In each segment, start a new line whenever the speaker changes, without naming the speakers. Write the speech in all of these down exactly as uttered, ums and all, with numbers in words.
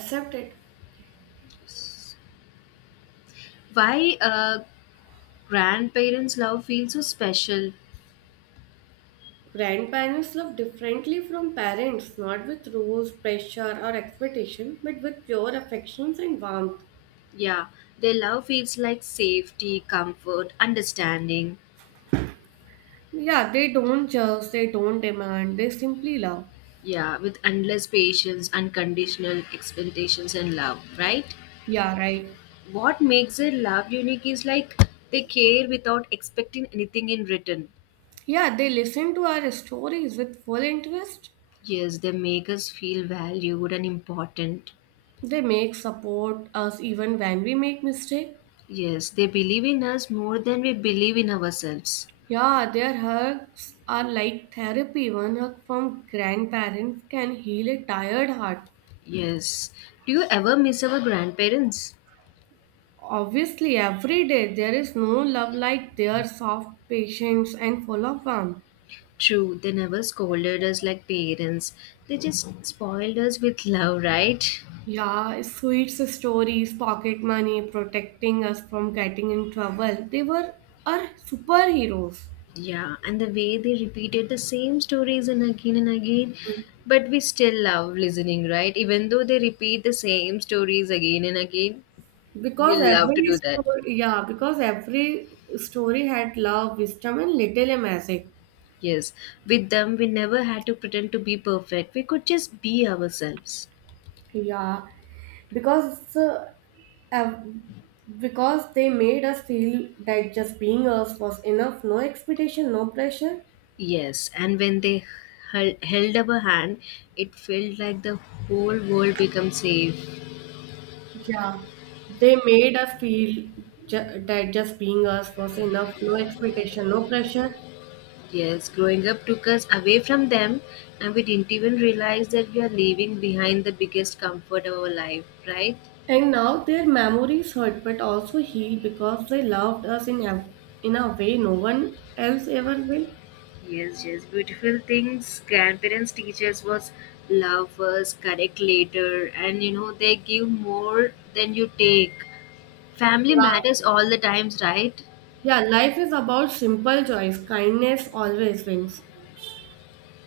Except it.
Why uh, grandparents love feels so special.
Grandparents love differently from parents, not with rules, pressure, or expectation, but with pure affections and warmth.
Yeah, their love feels like safety, comfort, understanding.
Yeah, they don't judge, they don't demand, they simply love.
Yeah, with endless patience, unconditional expectations and love, right?
Yeah, right.
What makes their love unique is like they care without expecting anything in return.
Yeah, they listen to our stories with full interest.
Yes, they make us feel valued and important.
They make support us even when we make mistake.
Yes, they believe in us more than we believe in ourselves.
Yeah, their hugs are like therapy. One hug from grandparents can heal a tired heart.
Yes, do you ever miss our grandparents?
Obviously, every day there is no love like their soft patience and full of warmth.
True, they never scolded us like parents. They just spoiled us with love, right?
Yeah, sweet stories, pocket money, protecting us from getting in trouble. They were our superheroes
Yeah, and the way they repeated the same stories and again and again, but we still love listening, right? Even though they repeat the same stories again and again, we
because
love to
every
do that.
story, yeah, because every story had love, wisdom, and little magic.
Yes, with them, we never had to pretend to be perfect. We could just be ourselves.
Yeah, because uh, ev- because they made us feel that just being us was enough, no expectation, no pressure.
Yes, and when they held, held up a hand, it felt like the whole world became safe.
Yeah, they made us feel ju- that just being us was enough, no expectation, no pressure.
Yes, growing up took us away from them, and we didn't even realize that we are leaving behind the biggest comfort of our life, right?
And now their memories hurt but also heal because they loved us in a, in a way no one else ever will.
Yes, yes, beautiful things. Grandparents teach us was love first, correct later, and you know, they give more than you take. Family
Yeah,
matters all the times, right?
yeah, life is about simple joys. Kindness always wins.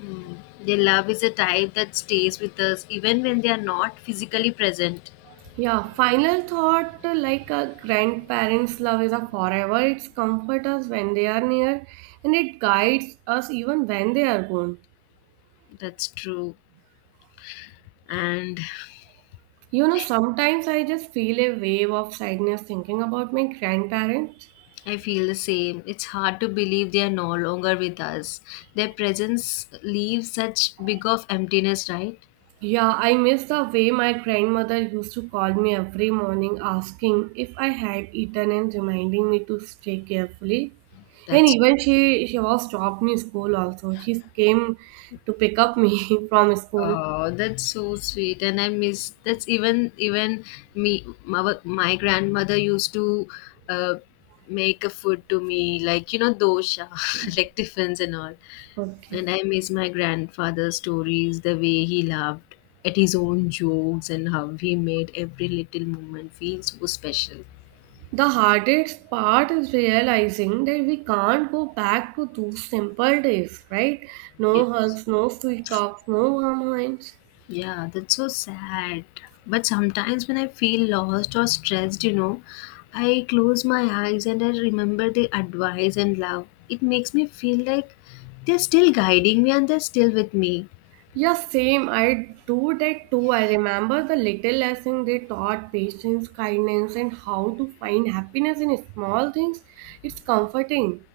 Mm. Their love is a type that stays with us even when they are not physically present.
Yeah, final thought uh, like a grandparent's love is a forever. It's comfort us when they are near and it guides us even when they are gone.
That's true. And
You know, sometimes I just feel a wave of sadness thinking about my grandparents.
I feel the same. It's hard to believe they are no longer with us. Their presence leaves such big of emptiness, right?
Yeah, I miss the way my grandmother used to call me every morning asking if I had eaten and reminding me to stay carefully. And
That's
even
true.
she she was dropped me school also. She came to pick up me from school.
Oh, that's so sweet, and I miss. That's even even me. My, my grandmother used to uh, make a food to me, like you know dosha, like tiffins and all.
Okay.
And I miss my grandfather's stories, the way he laughed at his own jokes, and how he made every little moment feel so special.
The hardest part is realizing that we can't go back to those simple days, right? No
Yes.
hugs, no sweet talks, no warm hands.
Yeah, that's so sad. But sometimes when I feel lost or stressed, you know, I close my eyes and I remember the advice and love. It makes me feel like they're still guiding me and they're still with me.
Yeah, same. I do that too. I remember the little lesson they taught patience, kindness, and how to find happiness in small things. It's comforting.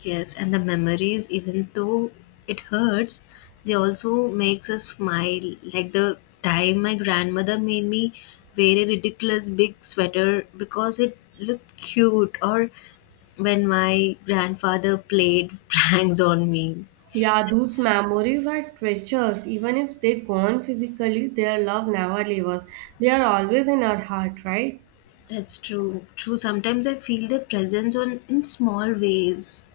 Yes, and the memories, even though it hurts, they also makes us smile. Like the time my grandmother made me wear a ridiculous big sweater because it looked cute, or when my grandfather played pranks on me.
Yeah, those
That's
memories are treasures. Even if they're gone physically, their love never leaves us. They are always in our heart, right?
that's true. True. Sometimes I feel their presence on in small ways.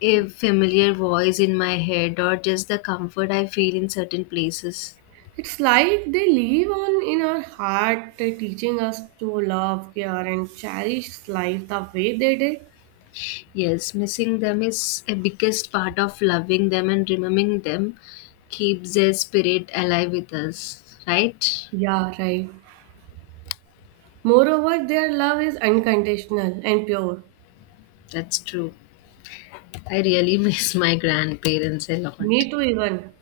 A familiar voice in my head, or just the comfort I feel in certain places.
It's like they live on in our heart, uh, teaching us to love, care, and cherish life the way they did.
Yes, missing them is a biggest part of loving them and remembering them keeps their spirit alive with us, right?
Yeah, right. Moreover, their love is unconditional and pure.
That's true. I really miss my grandparents a
Me
lot.
too, even.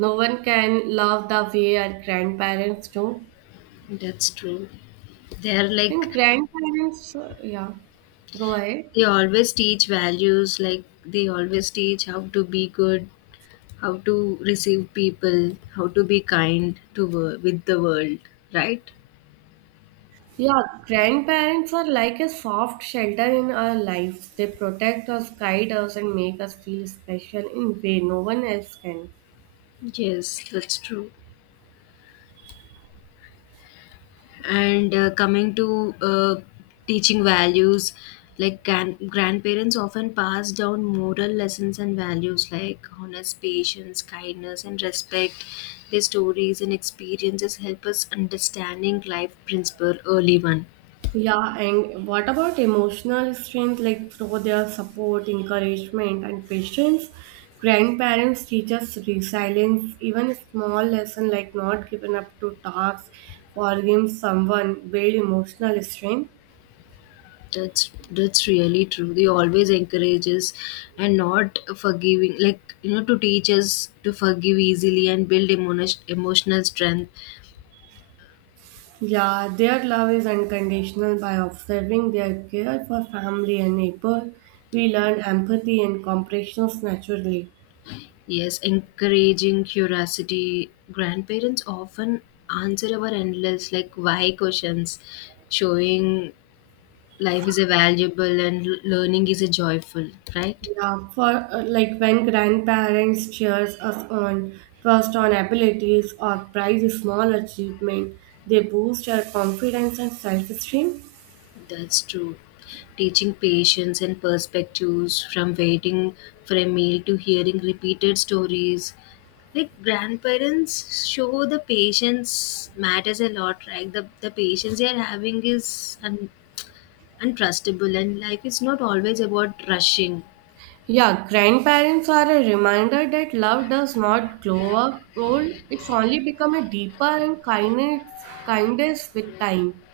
No one can love the way our grandparents do.
That's true. They're like,
And grandparents, uh, yeah, go ahead.
they always teach values, like, they always teach how to be good, how to receive people, how to be kind to wo- with the world, right?
Yeah, grandparents are like a soft shelter in our lives. They protect us, guide us, and make us feel special in way no one else can.
Yes, that's true. And uh, coming to uh, teaching values, like gran- grandparents often pass down moral lessons and values like honest, patience, kindness, and respect. Their stories and experiences help us understanding life principle early one.
Yeah, and what about emotional strength? Like through their support, encouragement, and patience, grandparents teach us resilience. Even small lesson like not giving up to tasks, forgiving someone, build emotional strength.
That's that's really true. They always encourage us and not forgiving, like you know, to teach us to forgive easily and build emotion, emotional strength.
Yeah, their love is unconditional by observing their care for family and neighbor. We learn empathy and compassion naturally.
Yes, encouraging curiosity. Grandparents often answer our endless like why questions, showing life is a valuable and l- learning is a joyful, right?
Yeah, for uh, like when grandparents cheers us on first on abilities or prize a small achievement, they boost our confidence and self-esteem.
That's true. Teaching patience and perspectives from waiting for a meal to hearing repeated stories. Like grandparents show the patience matters a lot, right? The the patience they are having is un- untrustable, and life is not always about rushing.
Yeah, grandparents are a reminder that love does not grow up old. It's only become a deeper and kindness, kindness with time.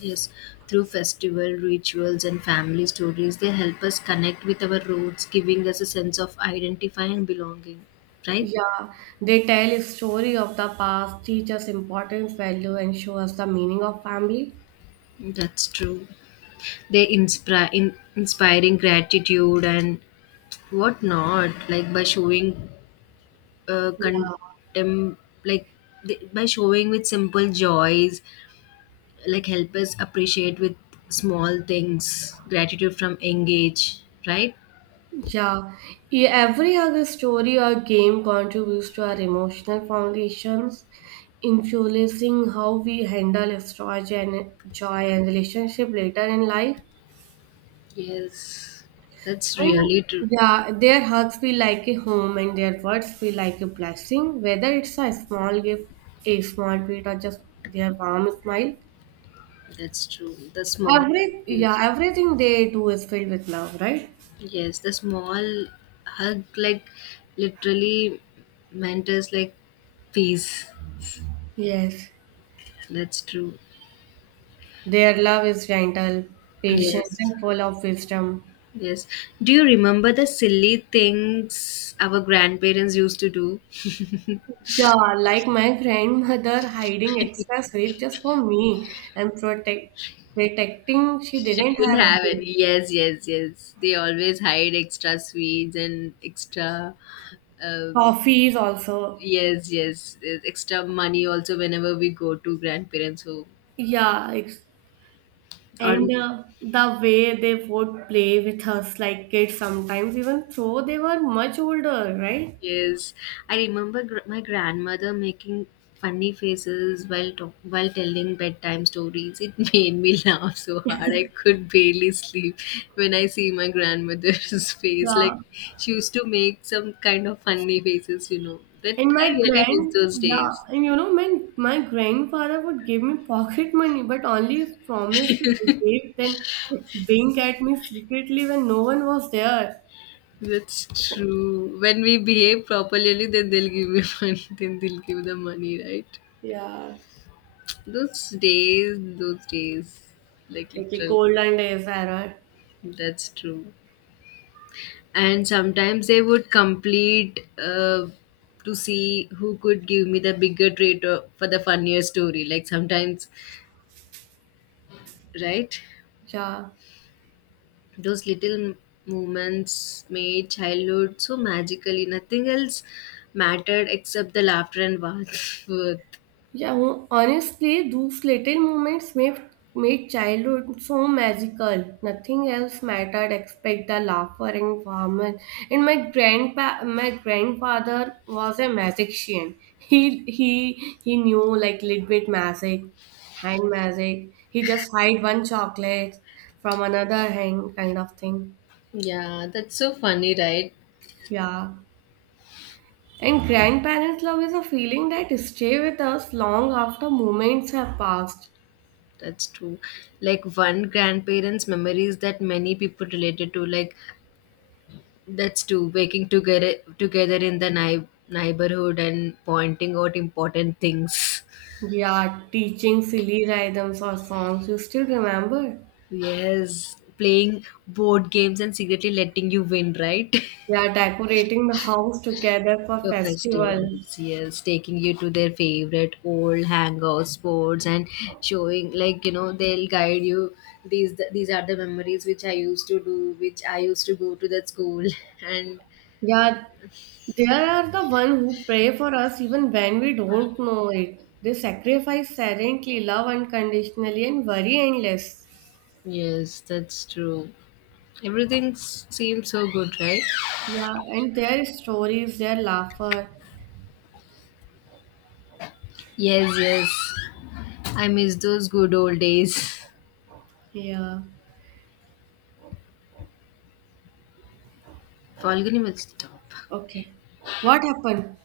Yes, through festival rituals and family stories, they help us connect with our roots, giving us a sense of identify and belonging, right?
Yeah, they tell a story of the past, teach us importance, value, and show us the meaning of family.
That's true, they inspire in, inspiring gratitude and whatnot, like by showing uh,
Yeah.
contem-, like th- by showing with simple joys, like help us appreciate with small things, gratitude from engage, right?
Yeah, e- every other story or game contributes to our emotional foundations, influencing how we handle strategy and joy and relationship later in life.
Yes, that's
And
really true.
yeah, their hugs feel like a home and their words feel like a blessing, whether it's a small gift, a small treat, or just their warm smile.
That's true. The small
Every
is
yeah, everything they do is filled with love, right?
yes, the small hug like literally matters like peace.
Yes.
That's true.
Their love is gentle, patient,
Yes.
and full of wisdom.
Yes. Do you remember the silly things our grandparents used to do?
Sure, like my grandmother hiding extra sweet just for me and protect protecting she
She
didn't
didn't
have
have
any
any. Yes, yes, yes. They always hide extra sweets and extra uh,
toffees also.
yes, yes. uh, Extra money also whenever we go to grandparents' home.
Yeah, it's,
Or
and uh, The way they would play with us like kids sometimes even though they were much older, right?
yes, I remember gr- my grandmother making funny faces while talk- while telling bedtime stories. It made me laugh so hard I could barely sleep when I see my grandmother's face.
Yeah.
Like she used to make some kind of funny faces, you know. That
And
I
my
really miss
grand
those
yeah,
days.
and you know my my grandfather would give me pocket money but only if promised to behave then wink at me secretly when no one was there.
That's true. When we behave properly, only then they'll give me money. Then they'll give the money, right?
Yeah,
Those days, those days, like
like a
literal.
golden days era.
That's true. And sometimes they would complete uh, to see who could give me the bigger treat or- for the funnier story. Like sometimes, right?
Yeah,
Those little moments made childhood so magically. Nothing else mattered except the laughter and warmth.
yeah. ho- Honestly, those little moments made made childhood so magical. Nothing else mattered except the laughter and warmth. And my grandpa, my grandfather was a magician. He he he knew like little bit magic, hand magic. He just hide one chocolate from another hand, kind of thing.
Yeah, that's so funny, right?
Yeah. And grandparents' love is a feeling that stay with us long after moments have passed.
That's true. Like one grandparent's memories that many people related to, like that's true. Working together together in the ni- neighborhood and pointing out important things.
Yeah, teaching silly rhythms or songs you still remember.
Yes, playing board games and secretly letting you win, right?
Yeah, decorating the house together for
For
festival.
festivals, yes, taking you to their favorite old hangout spots and showing, like you know, they'll guide you. These these are the memories which I used to do, which I used to go to that school, and
Yeah, they are the one who pray for us even when we don't know it. They sacrifice silently, love unconditionally, and worry endless.
yes, that's true. Everything s- seems so good, right?
Yeah, and their stories, their laughter.
Yes, yes. I miss those good old days.
Yeah.
Falguni will stop.
Okay. What happened?